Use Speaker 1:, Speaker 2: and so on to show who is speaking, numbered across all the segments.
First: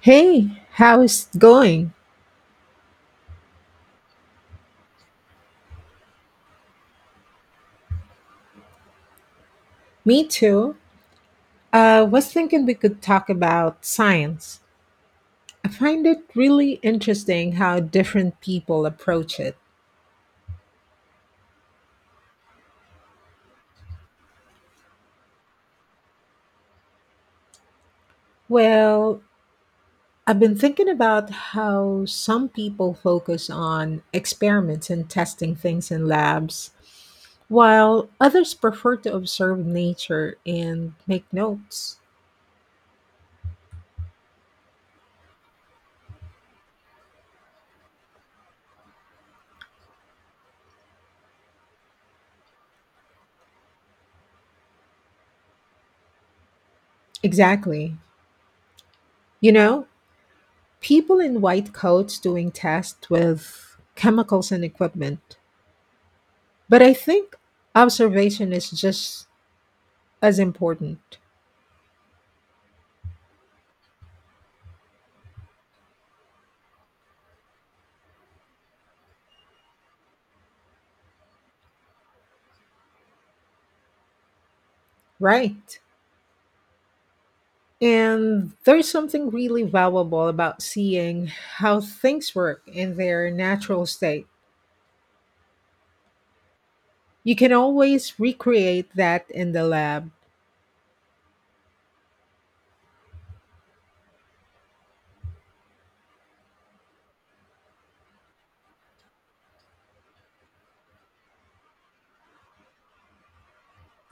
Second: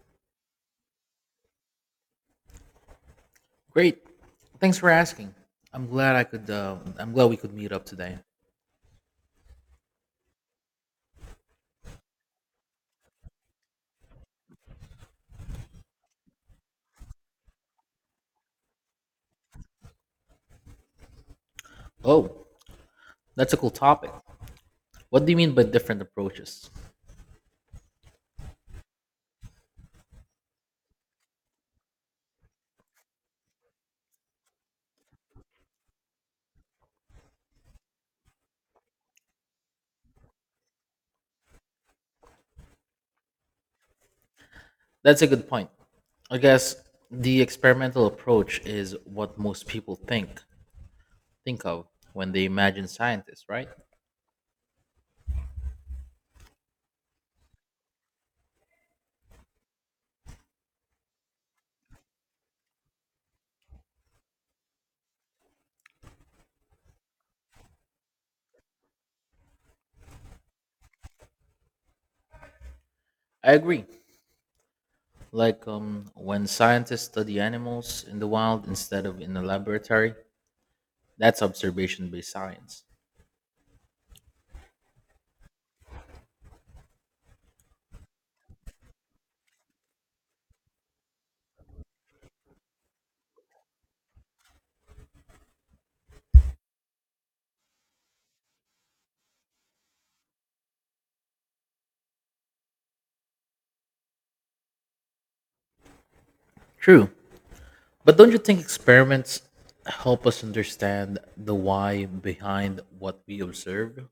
Speaker 1: Hey, how's it going?
Speaker 2: Great. Thanks for asking. I'm glad I could. I'm glad we could meet up today.
Speaker 1: Me too. I was thinking we could talk about science. I find it really interesting how different people approach it.
Speaker 2: Oh, that's a cool topic. What do you mean by different approaches?
Speaker 1: Well, I've been thinking about how some people focus on experiments and testing things in labs, while others prefer to observe nature and make notes.
Speaker 2: That's a good point. I guess the experimental approach is what most people think of when they imagine scientists, right?
Speaker 1: Exactly. You know, people in white coats doing tests with chemicals and equipment. But I think observation is just as important,
Speaker 2: I agree. Like when scientists study animals in the wild instead of in a laboratory, that's observation-based science.
Speaker 1: right? And there's something really valuable about seeing how things work in their natural state. You can always recreate that in the lab.
Speaker 2: True. But don't you think experiments help us understand the why behind what we observe?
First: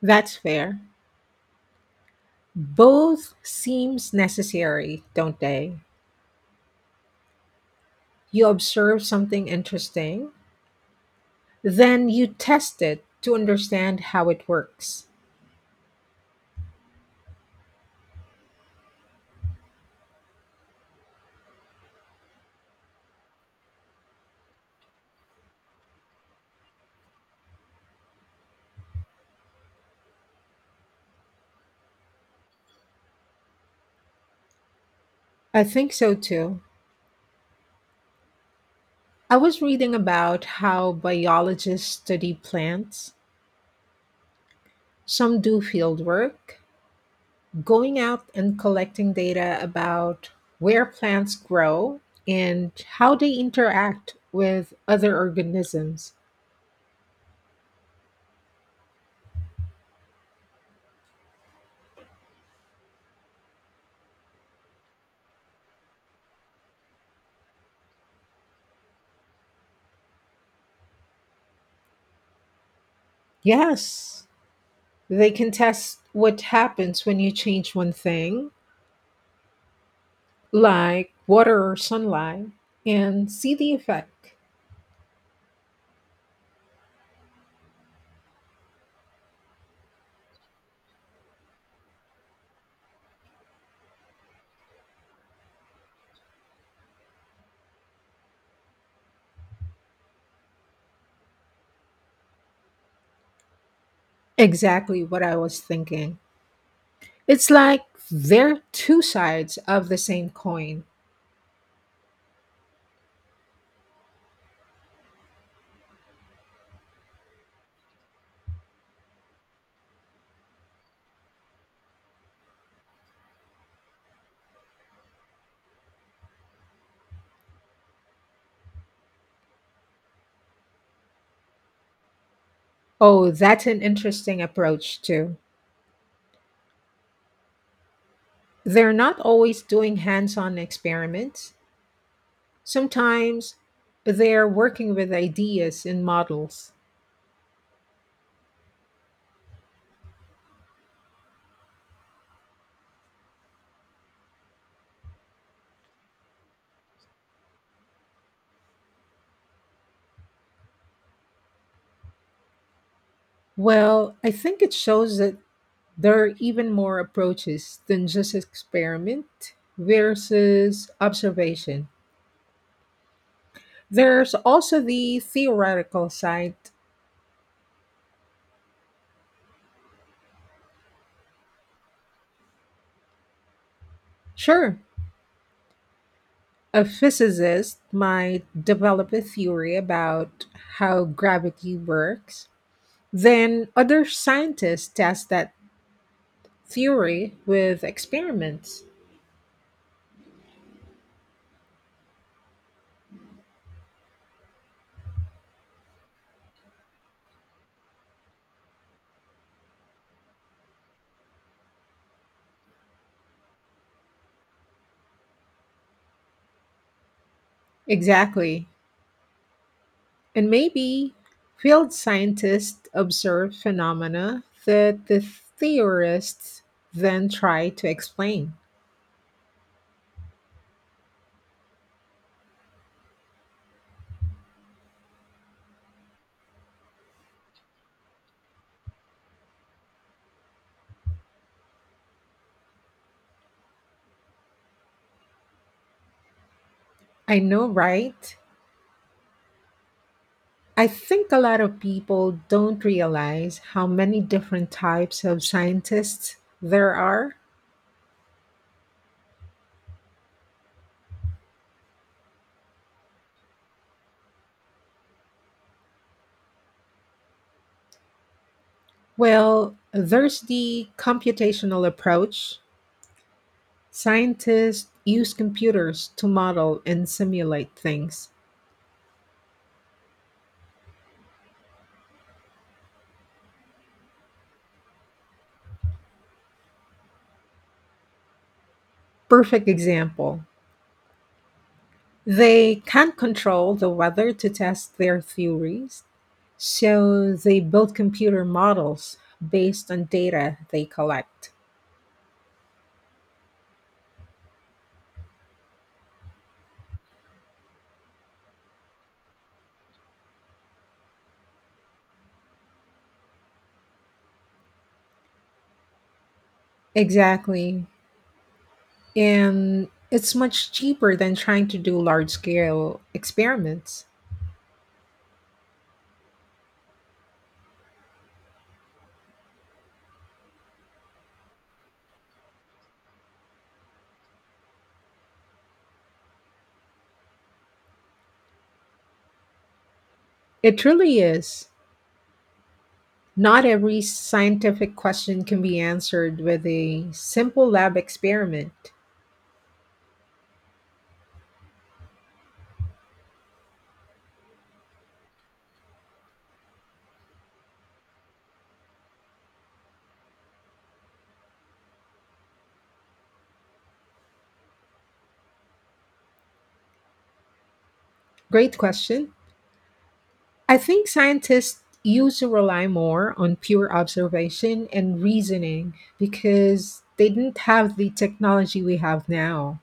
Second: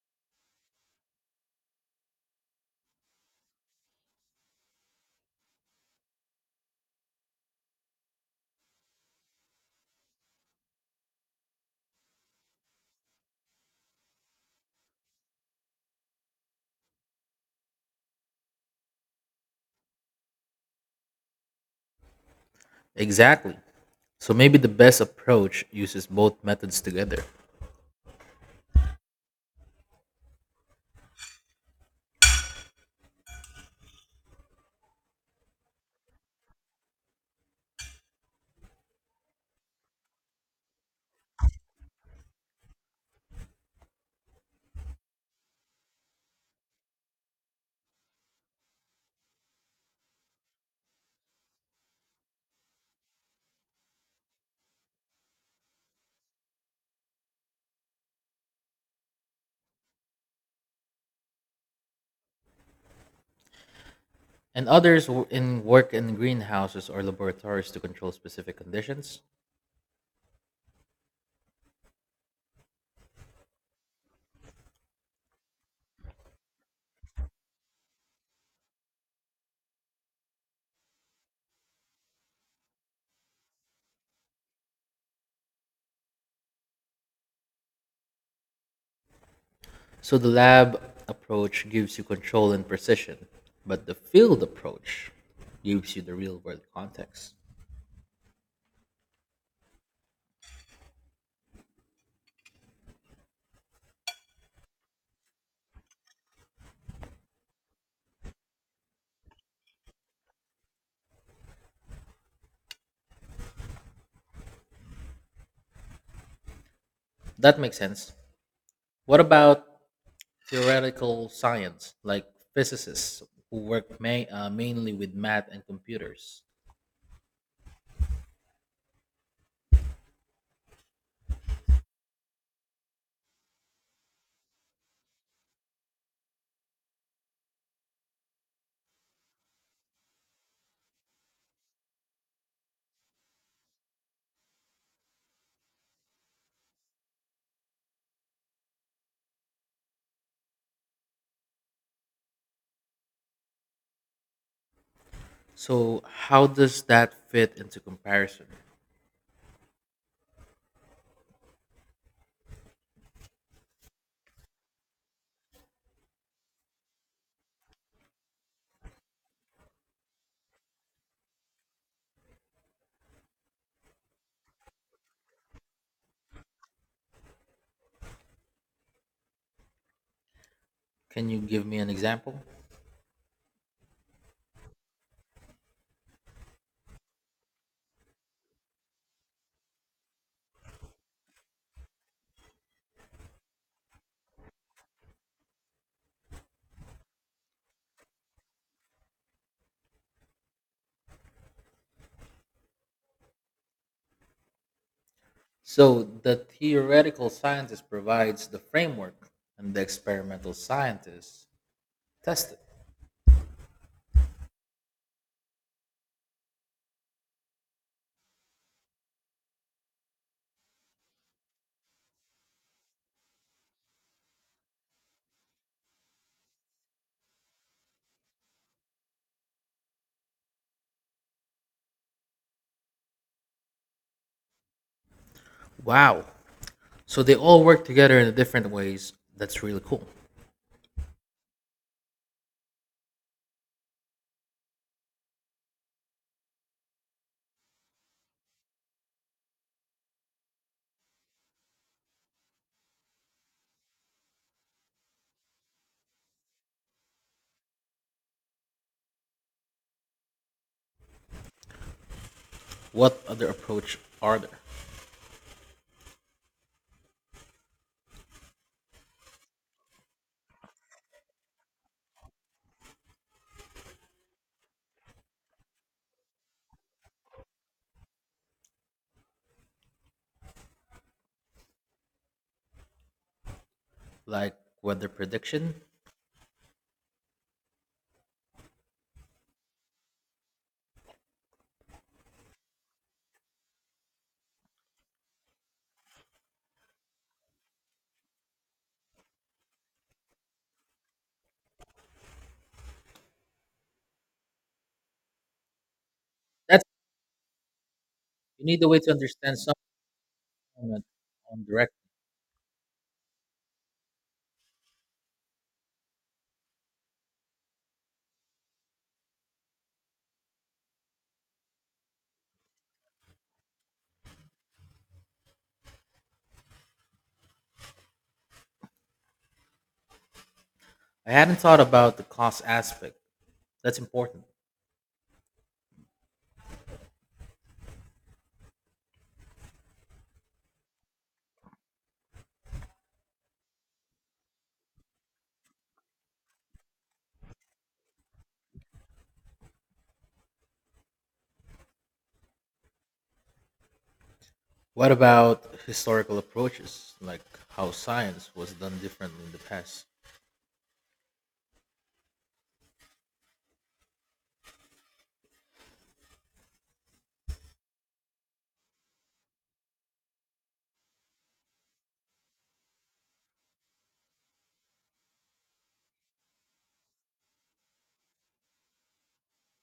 Speaker 1: That's fair. Both seems necessary, don't they? You observe something interesting. Then you test it to understand how it works.
Speaker 2: Exactly. So maybe the best approach uses both methods together.
Speaker 1: I think so too. I was reading about how biologists study plants. Some do field work, going out and collecting data about where plants grow and how they interact with other organisms.
Speaker 2: And others w- in work in greenhouses or laboratories to control specific conditions.
Speaker 1: Yes, they can test what happens when you change one thing, like water or sunlight, and see the effect.
Speaker 2: So the lab approach gives you control and precision, but the field approach gives you the real world context.
Speaker 1: Exactly what I was thinking. It's like they're two sides of the same coin.
Speaker 2: That makes sense. What about theoretical science, like physicists who work mainly with math and computers.
Speaker 1: Oh, that's an interesting approach, too. They're not always doing hands on experiments, sometimes they're working with ideas and models.
Speaker 2: So, how does that fit into comparison?
Speaker 1: Well, I think it shows that there are even more approaches than just experiment versus observation. There's also the theoretical side.
Speaker 2: Can you give me an example?
Speaker 1: Sure, a physicist might develop a theory about how gravity works. Then other scientists test that theory with experiments.
Speaker 2: So, the theoretical scientist provides the framework, and the experimental scientists test it.
Speaker 1: Exactly. And maybe field scientists observe phenomena that the theorists then try to explain.
Speaker 2: Wow. So, they all work together in different ways. That's really cool.
Speaker 1: I know, right? I think a lot of people don't realize how many different types of scientists there are.
Speaker 2: What other approach are there?
Speaker 1: Well, there's the computational approach. Scientists use computers to model and simulate things.
Speaker 2: Like weather prediction?
Speaker 1: Perfect example. They can't control the weather to test their theories, so they build computer models based on data they collect.
Speaker 2: That's you need a way to understand some element on the
Speaker 1: Exactly. And it's much cheaper than trying to do large scale experiments.
Speaker 2: I hadn't thought about the cost aspect. That's important.
Speaker 1: It truly is. Not every scientific question can be answered with a simple lab experiment.
Speaker 2: What about historical approaches, like how science was done differently in the past?
Speaker 1: Great question. I think scientists used to rely more on pure observation and reasoning because they didn't have the technology we have now.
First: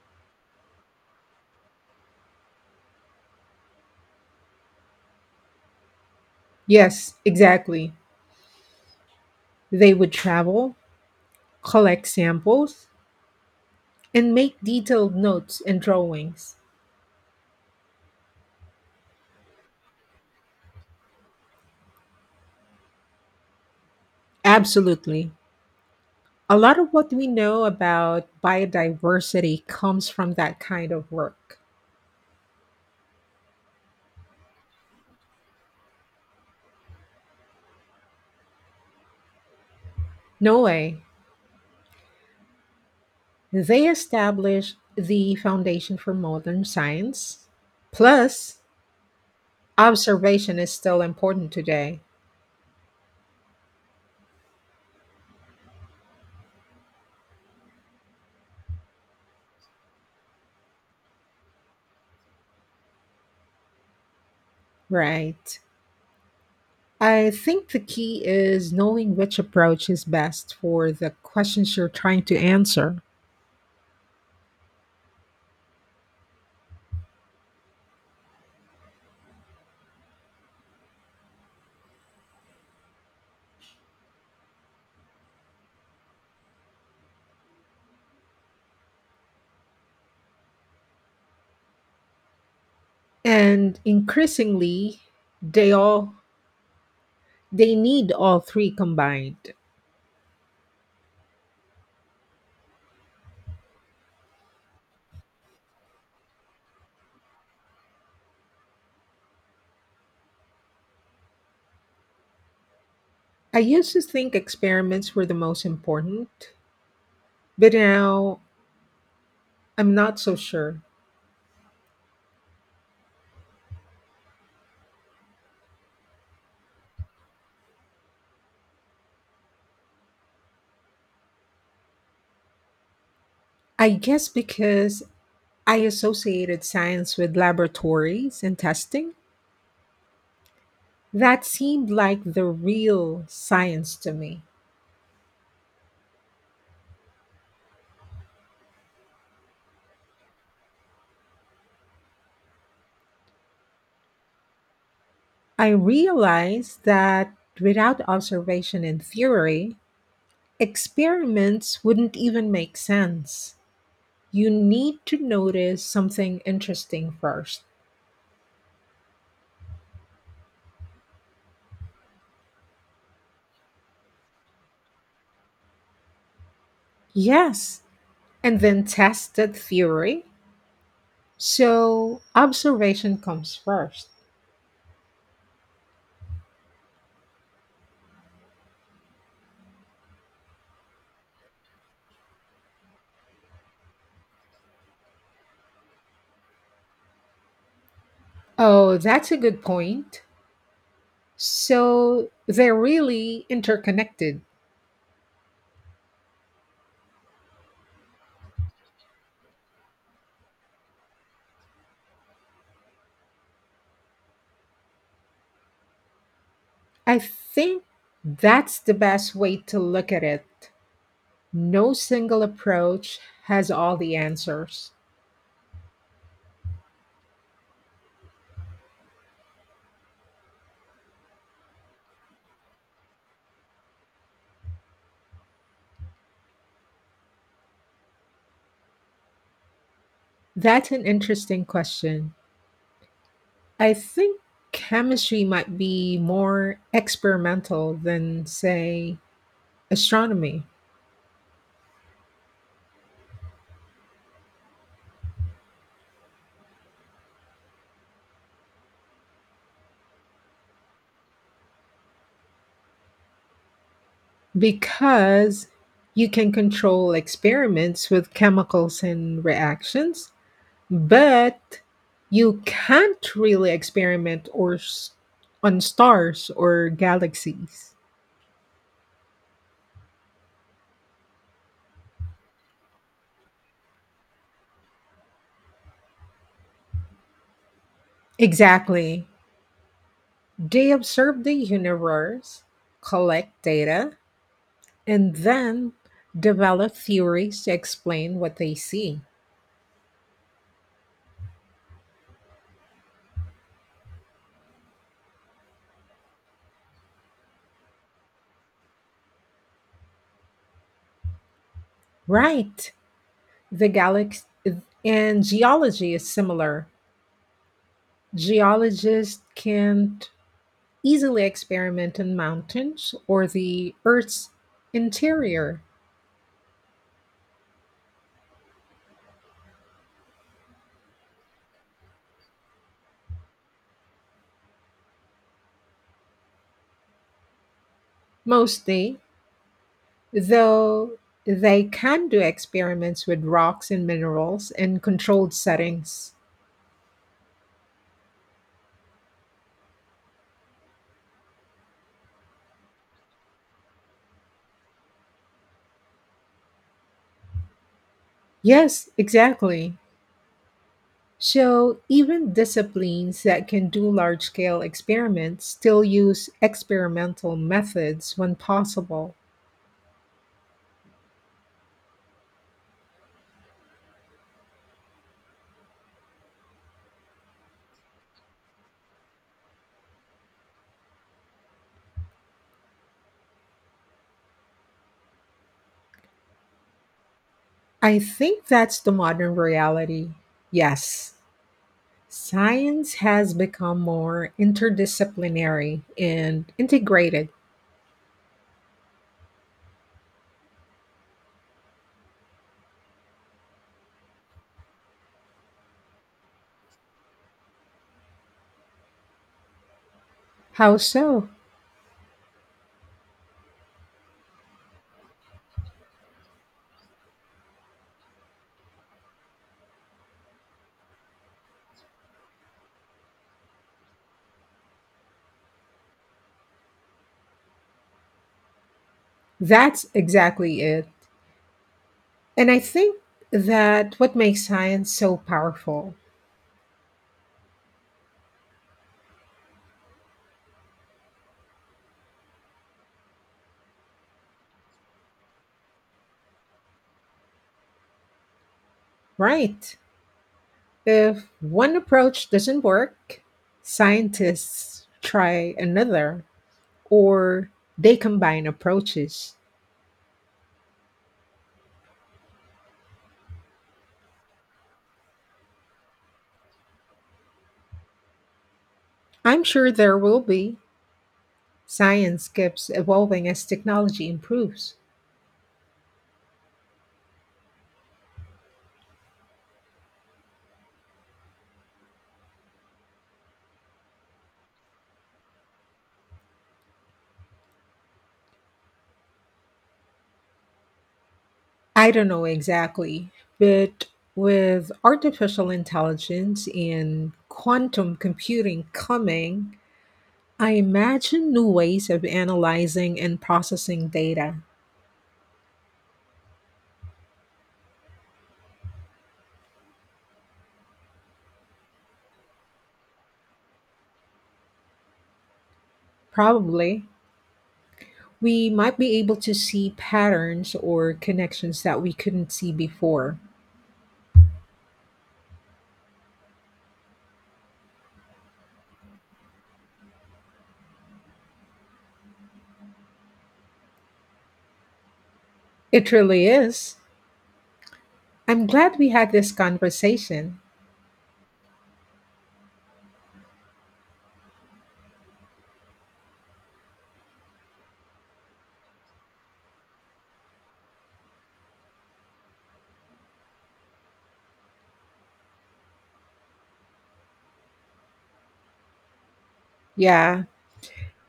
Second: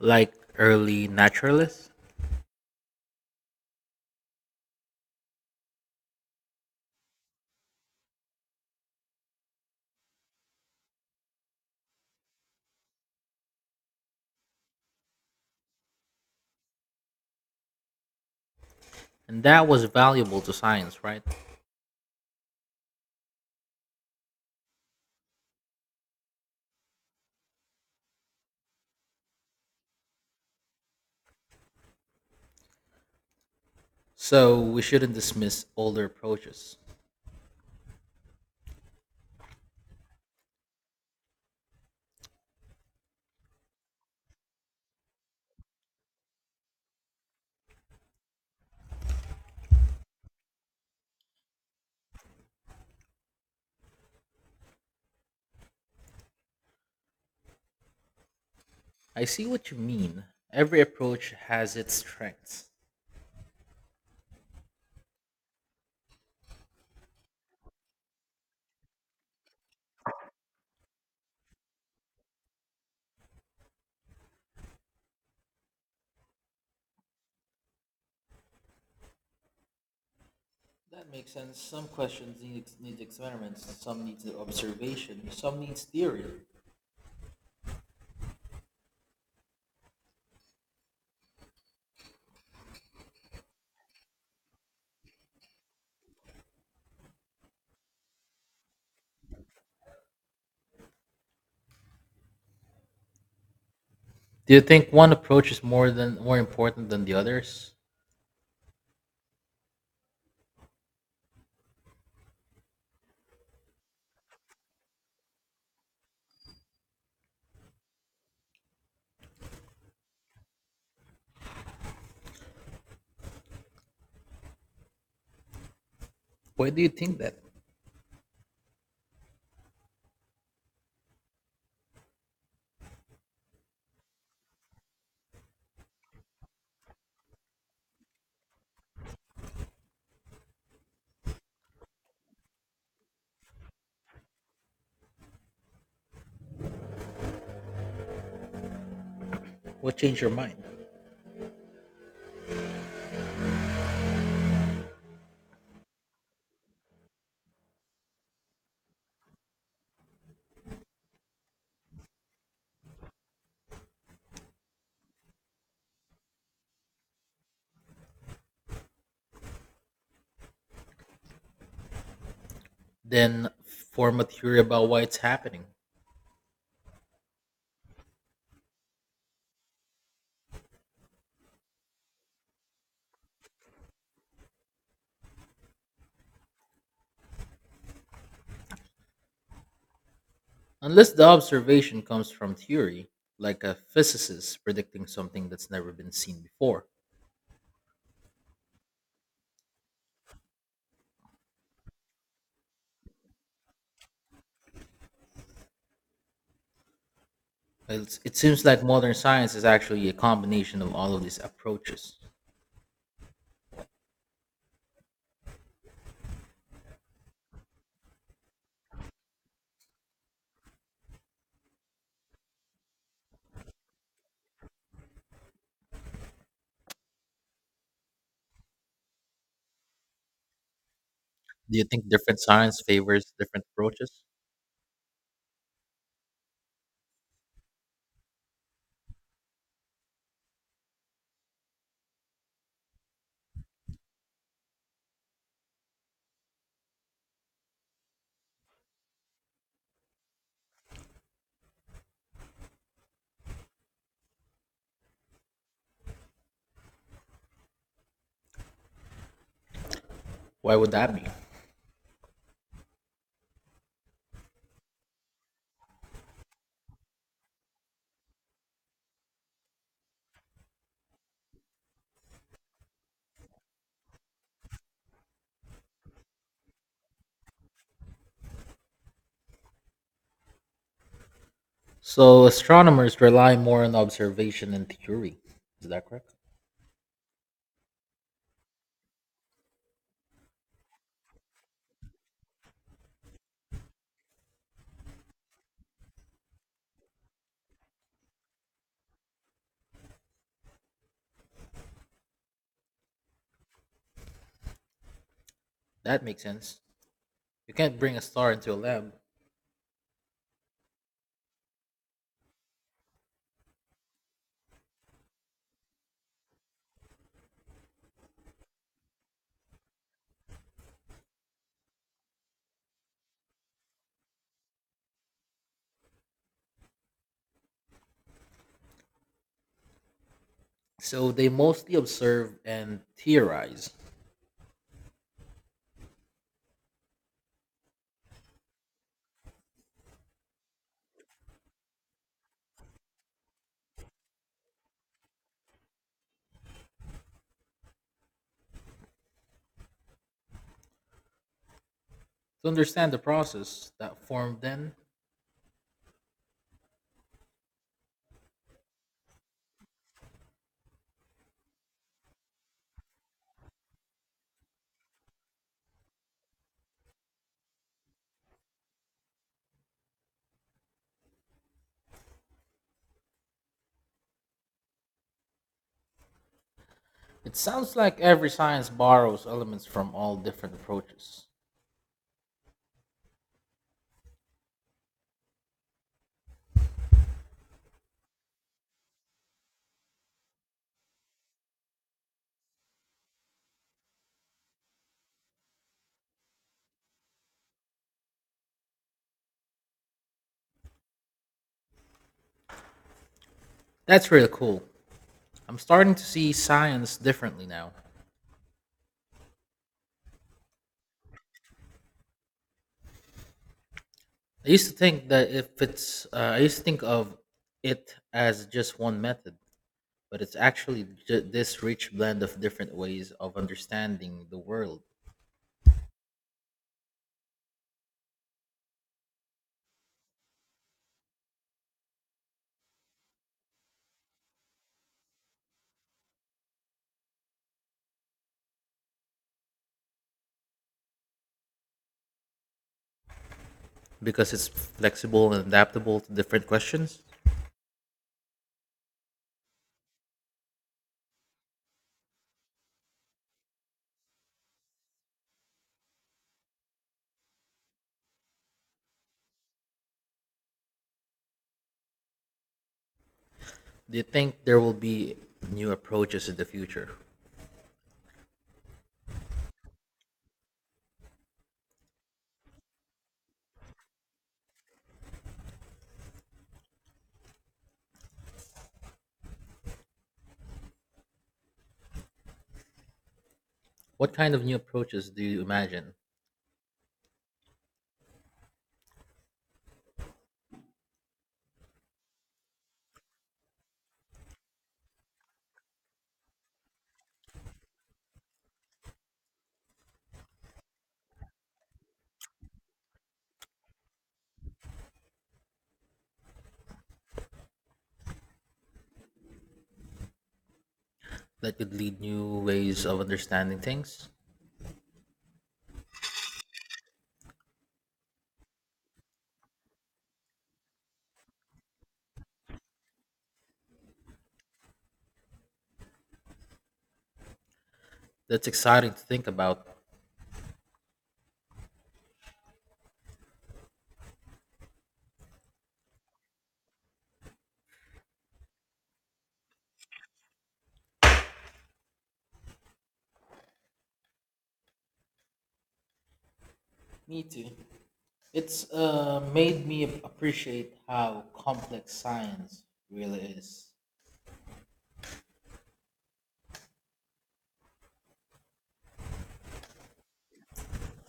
Speaker 2: Like early naturalists?
Speaker 1: Yes, exactly. They would travel, collect samples, and make detailed notes and drawings.
Speaker 2: And that was valuable to science, right?
Speaker 1: Absolutely. A lot of what we know about biodiversity comes from that kind of work.
Speaker 2: So we shouldn't dismiss older approaches.
Speaker 1: No way. They established the foundation for modern science. Plus, observation is still important today.
Speaker 2: I see what you mean. Every approach has its strengths.
Speaker 1: Right. I think the key is knowing which approach is best for the questions you're trying to answer.
Speaker 2: That makes sense. Some questions need experiments, some need observation, some needs theory.
Speaker 1: And increasingly, they all they need all three combined.
Speaker 2: Do you think one approach is more than more important than the others?
Speaker 1: I used to think experiments were the most important, but now I'm not so sure.
Speaker 2: Why do you think that?
Speaker 1: I guess because I associated science with laboratories and testing. That seemed like the real science to me.
Speaker 2: What changed your mind?
Speaker 1: I realized that without observation and theory, experiments wouldn't even make sense. You need to notice something interesting first.
Speaker 2: Then form a theory about why it's happening.
Speaker 1: Yes, and then test that theory. So observation comes first.
Speaker 2: Unless the observation comes from theory, like a physicist predicting something that's never been seen before.
Speaker 1: Oh, that's a good point. So they're really interconnected.
Speaker 2: It seems like modern science is actually a combination of all of these approaches.
Speaker 1: I think that's the best way to look at it. No single approach has all the answers.
Speaker 2: Do you think different science favors different approaches?
Speaker 1: That's an interesting question. I think chemistry might be more experimental than, say, astronomy,
Speaker 2: Why would that be?
Speaker 1: because you can control experiments with chemicals and reactions. But you can't really experiment or on stars or galaxies.
Speaker 2: So, astronomers rely more on observation and theory. Is that correct?
Speaker 1: Exactly. They observe the universe, collect data, and then develop theories to explain what they see.
Speaker 2: That makes sense. You can't bring a star into a lab.
Speaker 1: Right. The galaxy and geology is similar. Geologists can't easily experiment in mountains or the Earth's interior.
Speaker 2: So they mostly observe and theorize
Speaker 1: Mostly, though they can do experiments with rocks and minerals in controlled settings.
Speaker 2: to understand the process that formed then.
Speaker 1: Yes, exactly. So, even disciplines that can do large scale experiments still use experimental methods when possible.
Speaker 2: It sounds like every science borrows elements from all different approaches.
Speaker 1: I think that's the modern reality. Yes, science has become more interdisciplinary and integrated.
Speaker 2: That's really cool. I'm starting to see science differently now.
Speaker 1: How so?
Speaker 2: I used to think that if it's, I used to think of it as just one method, but it's actually this rich blend of different ways of understanding the world
Speaker 1: That's exactly it. And I think that what makes science so powerful,
Speaker 2: because it's flexible and adaptable to different questions.
Speaker 1: right? If one approach doesn't work, scientists try another or they combine approaches.
Speaker 2: Do you think there will be new approaches in the future?
Speaker 1: I'm sure there will be. Science keeps evolving as technology improves.
Speaker 2: What kind of new approaches do you imagine
Speaker 1: I don't know exactly, but with artificial intelligence and quantum computing coming, I imagine new ways of analyzing and processing data.
Speaker 2: that could lead new ways of understanding things?
Speaker 1: Probably, we might be able to see patterns or connections that we couldn't see before.
Speaker 2: That's exciting to think about.
Speaker 1: It really is. I'm glad we had this conversation.
Speaker 2: Me too. It's made me appreciate how complex science really is.
Speaker 1: Yeah.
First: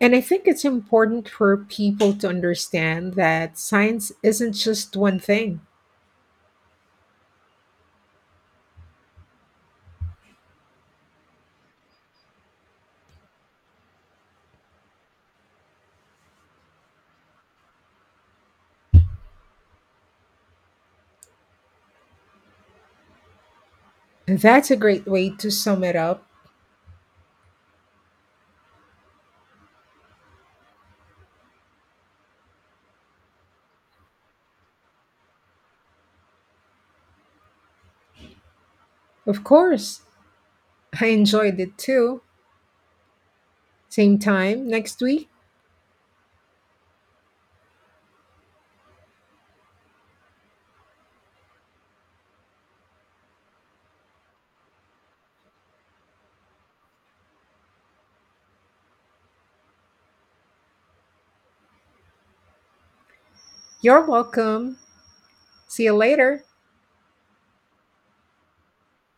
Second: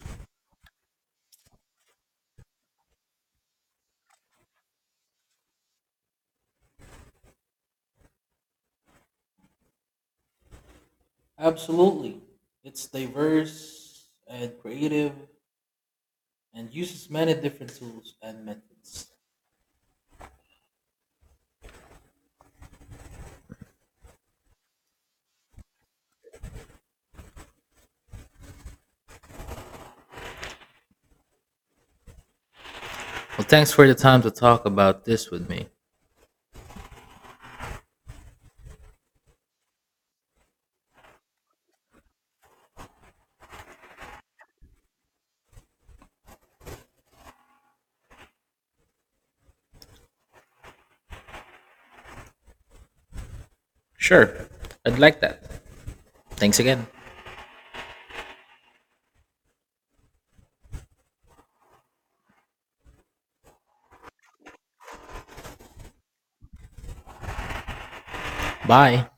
Speaker 1: And I think it's important for people to understand that science isn't just one thing.
Speaker 2: Absolutely. It's diverse and creative and uses many different tools and methods.
Speaker 1: That's a great way to sum it up.
Speaker 2: Well, thanks for the time to talk about this with me.
Speaker 1: Of course, I enjoyed it too. Same time next week.
Speaker 2: Sure. I'd like that. Thanks again.
Speaker 1: You're welcome. See you later.
Speaker 2: Bye.